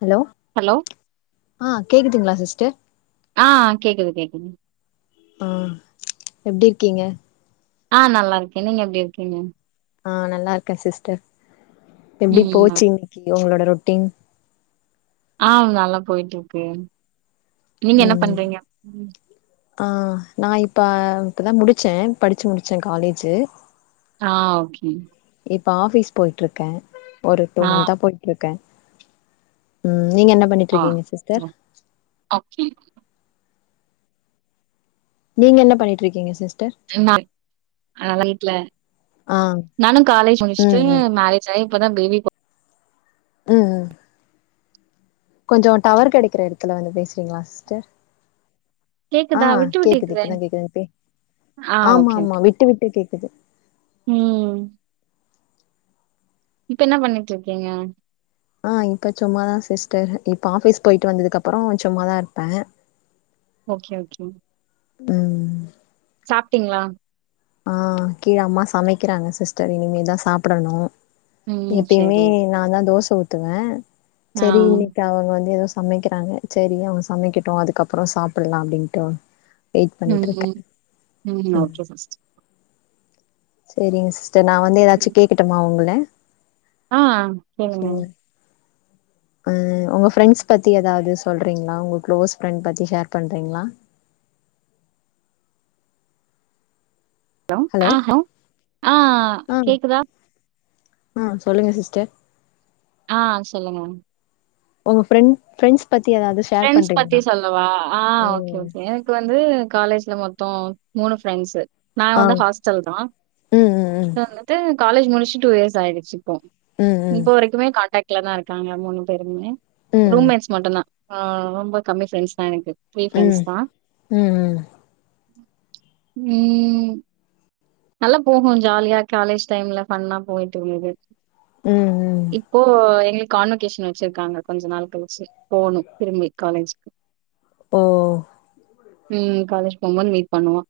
Hello hello ஆ கேக்குதுங்களா sister ஆ கேக்து கேக்து ஆ எப்டி இருக்கீங்க ஆ நல்லாருக்கே நீங்க எப்டி இருக்கீங்க ஆ நல்லா இருக்கே சிஸ்டர் எப்டி போச்சி ம் இன்னிக்கு ஒங்களோட ரொட்டின் ஆ நல்லா பொயிட்ருக்கு நீங்க என்ன ம் பண்றீங்க ஆ நா இப்ப இப்பதா முடிச்சே படிச்சி முடிச்சே காலேஜு ஆ ஓகே இப்ப ஆபீஸ் பொய்ட்ருக்கே ஒரு டூ ஆ மன்தா பொய்ட்ருக்கே ம் நீங்க என்னா ஆ. பண்ணிட்ருக்கீங்க சிஸ்டர் ஓகே நீங்க என்ன பண்ணிட்டு இருக்கீங்க சிஸ் [unintelligible] அதா வீட்ல ஆ நானு காலேஜ் ம் முடிச்சுட்டு ம் ம் மேரேஜ் ஆயி இப்பதா பேபி பொற ம் கொஞ்ச டவர் கெடைக்கிற எடத்துல வந்து பேசுறீங்களா சிஸ்டர் ஆ கேக்குதா விட்டு விட்டு கேக்குது கேக்குதே இப்பதா கேக்குது இப்பி ஆ ஆமா ஓகே ஆமா ஓகே விட்டு விட்டு கேக்கு குது ம் இப்ப என்ன பண்ணிட்டு இருக்கீங்க ஆ இப்ப சும்மாதா சிஸ்டர் இப்ப ஆஃபிஸ் போயிட்டு வந்ததுக்கு அப்பறோ சும்மாதா இருப்பே ஓகே ஓகே ம் சாப்டீங்களா ஆ கீழ அம்மா சமைக்கிறாங்க சிஸ்டர் இனிமேதா சாப்புடணு ம் எப்பயுமே செரி நா தா தோச ஊத்துவே ஆ செரி இன்னைக்கு அவங்க வந்து ஏதோ சமக்கிறாங்க செரி அவங்க சமைக்கட்டு அதுக்கப்பறோ சாப்டலா அப்டின்ட்டு வெயிட் ம் பண்ணிட்டுருக்கே ம் ம் ஓகே சிஸ்டர் செரிங்க சிஸ்டர் நா வந்து ஏதாச்சு ம். கேக்கட்டுமா உங்கள ஆ கேளுங்க ம் உங்க ஃப்ரெண்ட்ஸ் பத்தி ஏதாவது சொல்றீங்ளா உங்க க்ளோஸ் ஃப்ரெண்ட் பத்தி ஷேர் பண்றீங்களா ஹலோ ஆ ஆ ஆ கேக்குதா ஆ சொல்லுங்க சிஸ்டர் ஆ சொல்லுங்க உங்க ஃப்ரெண்ட் ஃப்ரெண்ட்ஸ் பத்தி ஏதாவது ஷேர் ஃப்ரென்ட்ஸ் பண்றீங்களா பத்தி சொல்லவா ஆ ஓகே ம் கே எனக்கு வந்து காலேஜ்ல மொத்த மூணு ஃப்ரெண்ட்ஸு நா ஆ வந்து ஹாஸ்டல் தா ம் ம் வந்துட்டு காலேஜ் முடிச்சு டூ இயர்ஸ் ஆயிடுச்சு ம் ம் இப்ப வரக்குமே கான்டட்ல தா இருக்காங்களா மூணு பேருமே ம் ரூம்மேட்ஸ் மட்டுதா ஆ ரொம்ப கம்மி ஃப்ரெண்ட்ஸ் தா எனக்கு த்ரீ ஃப்ரெண்ட்ஸ் ம் தா ம் ம் ம் நல்ல போகும் ஜாலியா காலேஜ் டைம்ல ஃபண்ணா போய்ட்டு இருந்தது ம் ம் இப்போ எங்ளுக் கான்வகேஷன் வெச்சிர்க்காங்க கொஞ்ச நாள் கழிச்சி போணு திரும்பி காலேஜ்க் ஓ ம் காலேஜ் போம்போது மீட் பண்லா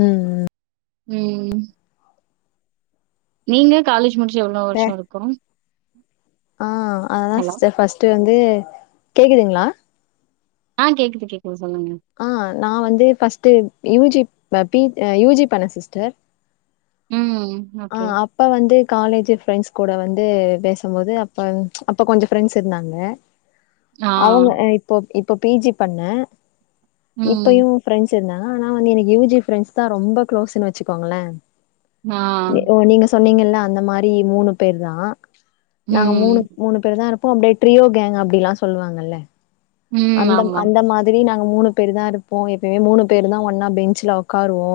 ம் ம் ம் நீங்க காலேஜ் முடிச்சி எவ்ளோ வே வருஷொ இர்க்கு ஆ அததான் சிஸ்டர் ஃபர்ஸ்ட்டு வந்து கேக்குதுங்ளா ஆ கேக்குது கேக் ஆ நா வந்து ஃபர்ஸ்ட்டு யூஜி பி யூஜி பண்ண சிஸ்டர் ம் ஆ ஓகே. அப்ப வந்து காலேஜ் ஃப்ரெண்ட்ஸ் கூட வந்து பேசும் போது அப்ப அப்ப கொஞ்ச ஃப்ரெண்ட்ஸ் இருந்தாங்க ஆ. அவங்க இப்பொ இப்பொ பீஜி பண்ண ம். இப்பயு ஃபிரண்ட்ஸ் இருந்தாங்க ஆனா வந்து எனக் யூஜி ஃபிரெண்ட்ஸ் தா ரொம்ப க்ளோஸுனு வெச்சிக்கோங்களே ஆ. நெ ஓ நீங்க சொன்னீங்கில்ல அந்த மாரி மூணு பேர் தா நாங்க மூணு ம். மூணு பேர் தா இர்ப்போ அப்டே ட்ரியோ கேங் அப்டில்லா சொல்வாங்கல்ல ம். அந்தம் ஆமா. அந்த மாதிரி நா ங்க மூணு பேரு தா இருப்போ எப்புமே மூணு பேருதா ஒன்னா பெஞ்ச்ல உக்காருவோ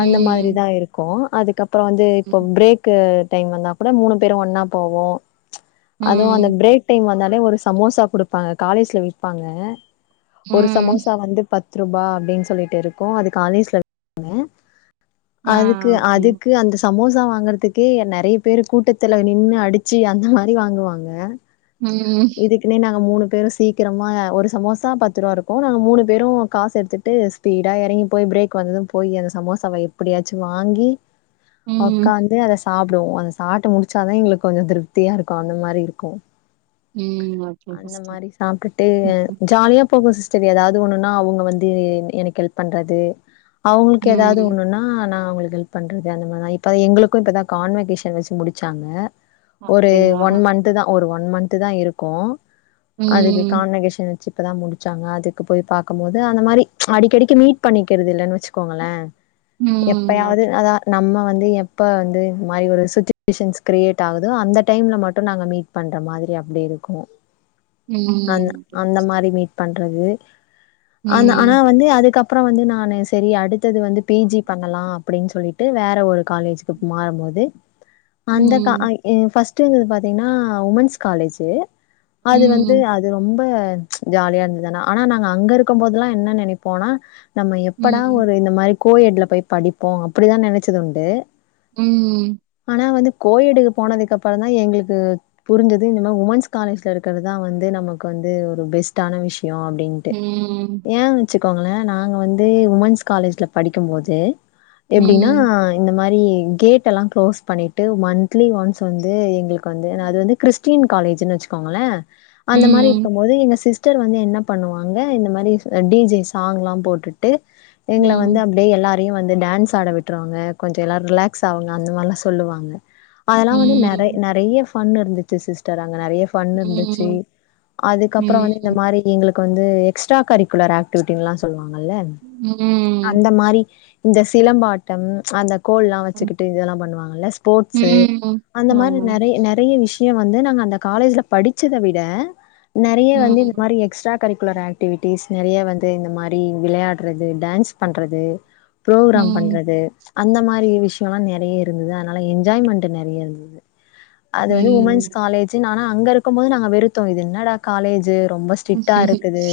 அந்த மாதிரிதா இருக்கு அதுக்கப்புற வந்து ம். இப்பொ பிரேக்கு டைம் வந்தா கூட மூணு பேரு ஒன்னா போவோ அதுவு ம். அந்த பிரேக் டைம் வந்தா லெ ஒரு சமோசா குடுப்பாங் காலேஜ்ல் விப்பாங்க ஒரு ம். சமோசா வந்து பத் த்துரூபா அப்டின் சொல்லிட்டு இருக்கு அது காலேஜ்ல ங்க ஆ அதுக்கு ஓகே. அதுக்கு அந்த சமோசா வாங்கற்துக்கே என் நெறைய பேரு கூட்டத்துல நின்னு அடிச் ச்சி அந்த மாரி வாங்குவாங்க ம். இதுக்குனே நாங்க மூணு பேரு சீ கிரமா ஒரு சமோசா பத்து ருவா இருக்கு நாங்க மூணு பேரு காஸ் எடுத்துட்டு ஸ்பீடா எறங்கி போய் பிரேக் வந் போயி அந்த சமோசாவ எப்பிடியாச்சு வாங்கி ம். உக்காந்து அத சாப்டுவோம் அந்த சாப்ட்டு முடிச்சாதான் எங்ளுக்கு கொஞ்சம் திருப்தியா இருக்கும் அந்த மாரி இருக்கும் ம் அ பஸ்ட்டு அங்குட்டு ஜால்யா போக சிஸ்டர் ஏதாவது ஒண்ணுன்னா அவ்ங்க வந்து எ எனக் கெல்ப் பண்றது அவங்ளுக்கு ஏதாவது ம். ஒண்ணுன்னா நா அவங்களுக் ஹெல்ப் பண்றது அந்த மாரிதா இப்ப எங்களுக்கு இப்பதா கான்வகேஷன் வெச்சி முடிச்சாங்க ஒரு அப்படிங்களா? ஒன் மந்த்துதா ஒரு ஒன் மந்த்துதா இருக்கு அதுக்கு ம். கான்வகேஷன் வெச்சி இப்பதா முடிச்சாங்க அதுக்கு போய் பாக்கும் போது அந்த மாரி அடிக்கெடிக்கு மீட் பண்ணிக்கிறது இல்லன் வெச்சுக்கோங்களே ம். எப்பயாவது ஓகே. அதா நம்ம வந் எப்ப வந்து இந்மாரி ஒரு சுச்சிவேஷன்ஸ் கிரியேட்டாவுதோ அந்த டைம்ல மட்டு நாங்க மீட் பண்ற மாதிரிய ப்டி இருக்கு அந் ம். ஓகே. அந்தமாரி மீட் பன் றது ஆன ஆனா ம். வந்து அதுக்கப் பற வந்து நானு செரி அடுத்தது வந்து பீஜி பண்ணலா அப்டின் சொல்லிட்டு வேற ஒரு காலேஜிக்கு மாறும்போது அந்த கா ஆ ம். இ ஃபஸ்ட்டு பாத்தீங்னா உமன்ஸ் காலேஜ் அது வந் ம். அது ரொம்ப ஜாலியா இருந்தது ஆனா ஆனா நாங்க அங்க இருக்கும்போதுல்லா என்ன நெனப்போனா நம்ம எப்படா ம். ஒரு இந்த மாரி கோயெட்ல பொய் படிப்போ அப்டிதா நெனச்சதுண்டு ம் நா வந்து கோயெடுக்கு போனதுக்கப்புறந்தா எங்குளுக்கு புரிஞ்சது இந்த மா உமன்ஸ் காலேஜ்ல இருக்கறத் தா வந்து நமக்கு வந்து ஒரு பெஸ்டான விஷ்யு அப்டின்ட்டு ம். ஏ வச்சுக் க்கோங்ளே நாங்க வந்து உமன்ஸ் காலேஜ்ல படிக்கும்போது எப்டின்னா ம். இந்த மார் ரி கேட் எல்லா க்ளோஸ் பண்ணிட்டு மந்த்லி ஒன்ஸ் வந்து எங்ளுக்கு வந்து அது ம், வந்து கிறிஸ்டின் காலேஜ்னு வச்சுக்கோங்களே அந்த மாரி ம், இருக்கும் போது எங்க சிஸ் டர் வந்து என்ன பண்ணுவாங்க இந்த மாதிரி டிஜே சாங்லா போட்டுட்டு எங்கள வந்து ம், அப்படியே எல்லா ரயு வந்து டான்ஸ் ஆட விட்டுருவாங்க கொஞ்ச எல்லாரு ரிலாக்ஸ் ஆகுங்க அந்த மாரிலா சொல்லுவாங்க அதெல்லா வந்து நெற ம், நெறைய பன் இருந்துச்சு சிஸ்டர் அங்க நெறைய பன் இருந்துச்சு சேரி ம், அதுக்கப்புற வந்து இந்த ம், மாரி எங்களுக்கு வந்து எக்ஸ்ட்ரா கரிக்குலர் ஆக்டிவிட்டின்லா சொல்லுவா ங்கல்ல அந்த மாரி இந்த சிலம்பாட்டம் அந்த கோல்லா வச்சுக்கிட்டு இதெல்லா பண்ணுவாங்கல்ல ஸ்போர்ட்சு ம். அந்த மாரி ஆமா. நெறைய நெறைய விஷய ன் வந்து நாங்க அந்த காலேஜ்ல படிச்சத விட நெறய ம், வந்து இந்த மாரி எக்ஸ்ட்ரா கரிக்குலர் ஆக்டிவிட்டிஸ் நெறைய வந்து இந்த மாரி விளையாடுறது டான்ஸ் பண்றது ப்ரோக்ராம் ம், பண்றது அந்த மாரி விஷயம்லா நெறைய இருந்தது அதனால என்ஜாய்மெண்ட்டு நெறைய இருந்தது ம். அது ம், வந்து உமன்ஸ் ம், ம். காலேஜ் ஆனா அங்க இருக்கும் போது நாங்க வெறுத்தோ இது என்னடா காலேஜு ரொம்ப ம், ஸ்ட்ரிக்டா ஆமா. இருக்குது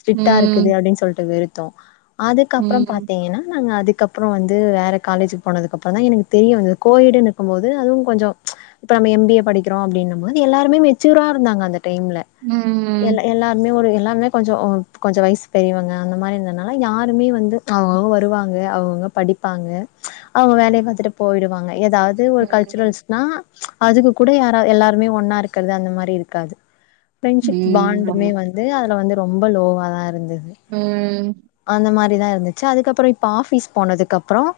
ஸ்ட்ரிக்டா இருக்குது ம், அப்படின்னு சொல்லிட்டு வெறுத்தோ அதுக்கப்புற பாத்தீங்கன்னா நாங்க அதுக் கப்றோ வந்து வேற காலேஜ் போனதுக்கு அப்பறந்தா எனக்கு தெரிய வந்தது கோயிடுனு இருக்கும்போது அதுவு கொஞ்ச நம்ம எம் பி ஏ படிக்கிறோ அப்படின்னும்போது எல்லாருமே மெச்சுரா இருந்தாங்க அந்த டைம்ல எல்ல எல்லாருமே ஒரு எல்லாமே கொஞ்ச கொஞ்ச வயசு பெரியவங்க அந்த மாரி இருந்ததுனாலா யாருமே வந்து அவங்க அவங்க வருவாங்க அவுங்க அவங்க படிப்பாங்க அவங்க வேலையை பார்த்துட்டு போயிடுவாங்க ஏதாவது ஒரு ம், ம். கல்ச்சுரல்ஸ்னா அதுக்கு கூட யாரா எல்லாருமே ஒன்னா இருக்கிறது அந்த மாரி இருக்காது ஃப்ரெண்ட்ஷிப் பாண்டுமே வந்து அதுல வந்து ரொம்ப லோவா தான் இருந்தது ம் அப்டிதான் இருந்துச்சு அதுக்கப்புறம் இப்ப ஆபீஸ் போனதுக்கு அப்புறம்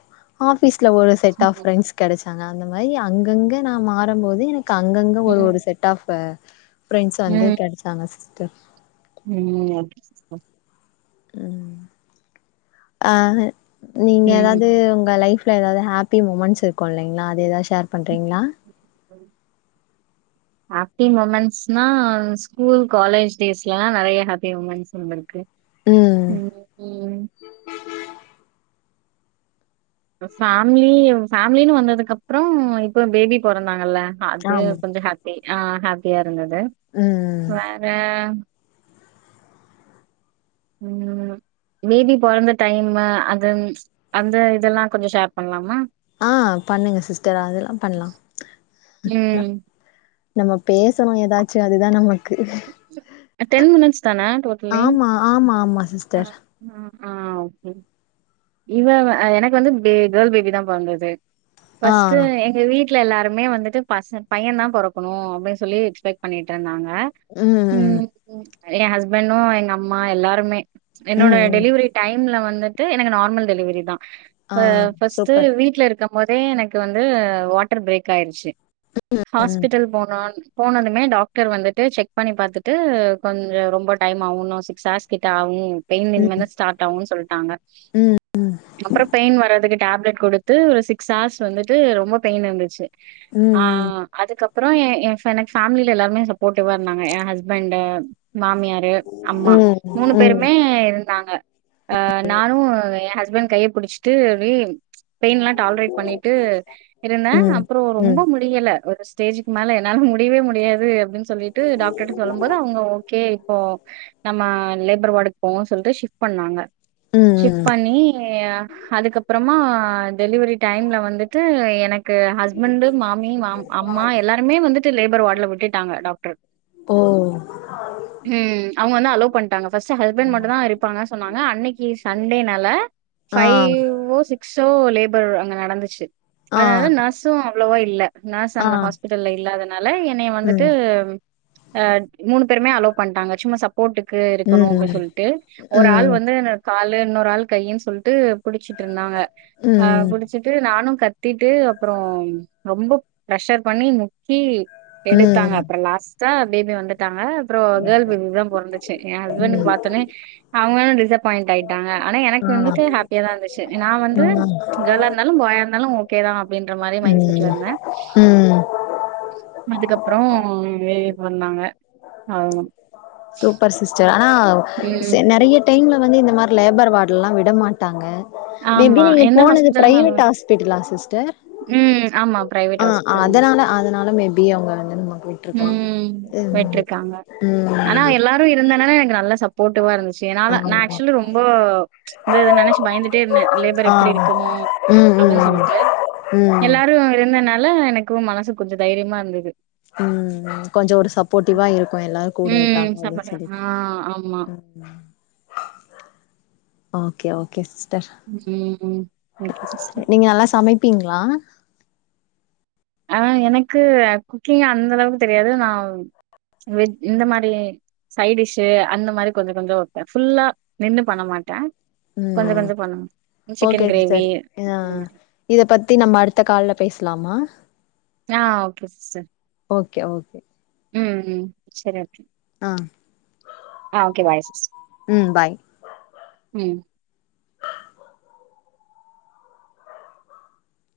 ஆபிஸ் ஒரு செட் ஆஃப் பிரெண்ட்ஸ் கிடைச்சாங்க அந்த மாதிரி அங்கங்க நான் மாறும்போது எனக்கு அங்கங்க ஒரு ஒரு செட் ஆப் ஃபிரண்ட்ஸ் வந்து கிடைச்சாங்க சிஸ்டர் ம் ஆ நீங்க ம். ஏதாவது உங்க லைஃப் ல ஏதாவது ஹாப்பி மூமெண்ட்ஸ் இருக்கும் இல்லைங்களா அது ஏதாவது ஷேர் பண் றிங்களா ஹாப்பி முமெண்ட்ஸ் நா ஸ்கூல் காலேஜ் டேஸ்லலா நறைய ஹாப்பி முமெண்ட்ஸ் வந்திருக்கு ம் ம் பேமிலி பேமிலினு வந்ததுக்கு அப்புறம் இப்ப பேபி பொறந்தாங்கல்ல அது ஆமா கொஞ்சம் ஹாப்பி ஆ ஹாப்பியா இருந்தது ம் வேற ம் பேபி பொறந்த டைமு அது அந்த இதெல்லா கொஞ்சம் ஷேர் பண்ணலாமா ஆ பண்ணுங்க சிஸ்டர் அதெல்லா பண்லா ம் நம்ம பேசணு ஏதாச்சு அதுதான் நமக்கு டென் மினிட்ஸ் தான டோட்டலி ஆமா ஆமா ஆமா ஆ சிஸ்டர் ஆ ஒகே இவ எனக்கு வந்து கேள் பேபி தான் பொறந்தது ஆ ஃபர்ஸ்ட்டு எங்க வீட் வீட்ல எல்லாருமே வந்துட்டு பச பையன் தான் பொறக்கணும் அப்படின்னு சொல்லி எக்ஸ்பெக்ட் பண்ணிட்டு இருந்தாங்க ம் எ ஹஸ்பண்டு எங்க அம்மா எல்லாருமே என்னோட ம் ம் டெலிவரி டைம்ல வந்துட்டு எனக்கு நார்மல் டெலிவரி தான் ஆ ஃபர்ஸ்ட்டு சூப்பர் வீட்ல இருக்க முதே எனக்கு வந்து வாட்டர் பிரேக் ஆயிருச்சு ம் ஹாஸ்பிட்டல் போனோ போனதுமே டாக்டர் வந்துட்டு செக் பண்ணி பார்த்துட்டு கொஞ்ச ரொம்ப டைம் ஆவூ சிக்ஸ் ஹவர்ஸ் கிட்ட ஆவூ பெயின் இனிமேல் ம் தான் ஸ்டார்ட் ஆகு சொல்லிட்டாங்க ம் அப்புறம் பெயின் வர் அதுக்கு டேப்லட் கொடுத்து சிக்ஸ் ஹவர்ஸ் வந்துட்டு ரொம்ப பெயிண்இருந்துச்சு ஆ ம் அதுக்கப்புற அப்புறம் என் எனக்கு ஃபேமில எல்லருமே சப்போர்ட்டிவா இருந்தாங்க என் ஹஸ்பண்ட்டு மாமியாரு ம் அம்மா ம் மூணு ம் பேருமே இருந்தாங்க அ நானு ஹஸ்பண்ட் கைய புடிச்சிட்டு வே பெயின் எலாம் டாலரேட் பண்ணிட்டு இருந்தேன் ம் அப்புறம் ரொம்ப ம் முடியல ஒரு ஸ்டேஜ் ஸ்டேஜிக்கு மேல என்னால முடியவே முடியாது அப்படினு சொல்லிட்டு டாக்ட சொல்லும்போது அவங்க ஓகே இப்போ நம்ம லெப் [unintelligible] வார்டுக்கு போவோ ஷிப் பண்ணாங்க ம் பண்ணி ஆ அதுக்கப்புறமா டெலிவரி டைம்ல வந்துட்டு எனக்கு ஹஸ்பண்ட்டு மா மா அம்மா எல்லாருமே வந்துட்டு லேபர் வார்டுல விட்டுட்டாங்க டாக்ட்ரு ஓ ம் அவங்க வந்து அலோ பண்ட்டாங்க ஃபர்ஸ்ட் ஹஸ்பண்ட் மட்டும் தான் இருப்பாங்க சொன்னாங்க அன்னைக்கு சண்டே நால ஆ ஃபைவோ சிக்ஸோ லேபர் அங்க நடந்துச்சு ஆ அதனால நர்ஸும் அவ்வளவா இல்ல நர்ஸ் ஆ அங்க ஹாஸ்பிட்டல்ல இல்லாதனால என்னைய வந்துட்டு ம் ஆ மூணு பேருமே அலோ பண்ட்டாங்க சும்மா சப் போட்டுக்கு இருக்கணு அப்படின்னு ம் சொல்லிட்டு ஒரு ஆள் ம் வந்து கால இன்னொரு ஆள் கை ன் சொல்ட்டு புடிச்சிட்டு இருந்தாங்க ஆ ம் புடிச்சிட்டு நானும் கத் த்திட்டு அப்புறம் ரொம்ப ஃபிரஷர் பண்ணி முக்கி எடுத்தாங்க ம் அப்பறோ லாஸ்ட்டா பேபி வந்துட் டாங்க அப்பறோ கேர்ள் பேபி தா பொறந்துச்சி ஏ ஹஸ்பண்ட் ம் பாத்தோனே அவுங்களு டிசப்பாயிண்ட் ஆயிட்டாங்க ஆனா எனக்கு ஆ வந்துட்டு ஹேப்பியா தா இருந்துச்சி நா வந்து ஆ கேர்ளா இருந்தாலு பாயா இருந்தாலு ஓகே தா அப்டின்ற மாரியே மைண்ட் செட்ல ம் இருந்தே ம் அதுக்கப்பறோ வே வே பண்ணாங்க அவுங் சூப்பர் சிஸ்டர் ஆனா சே நெறைய டைம்ல வந்து இந்த மாரி லேபர் வார்ட்லல்லா விட மாட்டாங்க மே பி ஆமா நீங்க எந்த போனது ஹாஸ்பிட்டலும் பிரைவேட் ஹாஸ்பிட்டலா சிஸ்டர் ம் ஆமா பிரைவேட் ஆ ஹாஸ்பிட்டல் அதனால அதனால மேபி அவங்க வந்து நமக்கு விட்ருக்கலா ம் ம் விட்டுருக்காங்க ஆனா ம் எல்லாரு இருந்தனனே நல்ல சப்போர்ட்டிவா இருந்துச்சி என்னால நா ஆமா ஆக்சுவலி ரொம்போ இத நெனச்சி பயந்துட்டே இருந்தே லேபர் ஆ எப்டி இருக்குமோ ம் ம் அப்டின் ம் சொல்லிட்டு ம் எல்லாரு இருந்தனால எனக்கு மனசுக்கு கொஞ்சோ தைரியமா இருந்தது ம் கொஞ்சோ ஒரு சப்போர்ட்டிவா இருக்கு எல்லாரு கூட ம். இருக்காங்க அப்டின் சாப்பாடு. ஆ சொல்லிட்டு ஆமா. ம் ஓகே ஓகே சிஸ் ம். Okay sister. நீங்க நல்லா சமைப்பீங்களா ஆ எனக்கு குக்கிங் அந்த அளவுக்கு தெரியாது நா வெஜ் இந்த மாரி சை டிஷ் அந்த மாரி கொஞ்சோ கொஞ்சோ வப்பே ஃபுல்லா நின்னு பண்ண மாட்டே கொஞ்சோ ம் கொஞ்சோ பண்ணுவே ஓகே சிஸ்டர் ஆ இத பத்தி நம்ம அடுத்த கால்ல பேசலாமா ஆ ஓகே சிஸ்டர் ஓகே ஓகே ம் செரி அப் ஆ ஆ ஓகே பாய் சிஸ் ம் பாய் ம்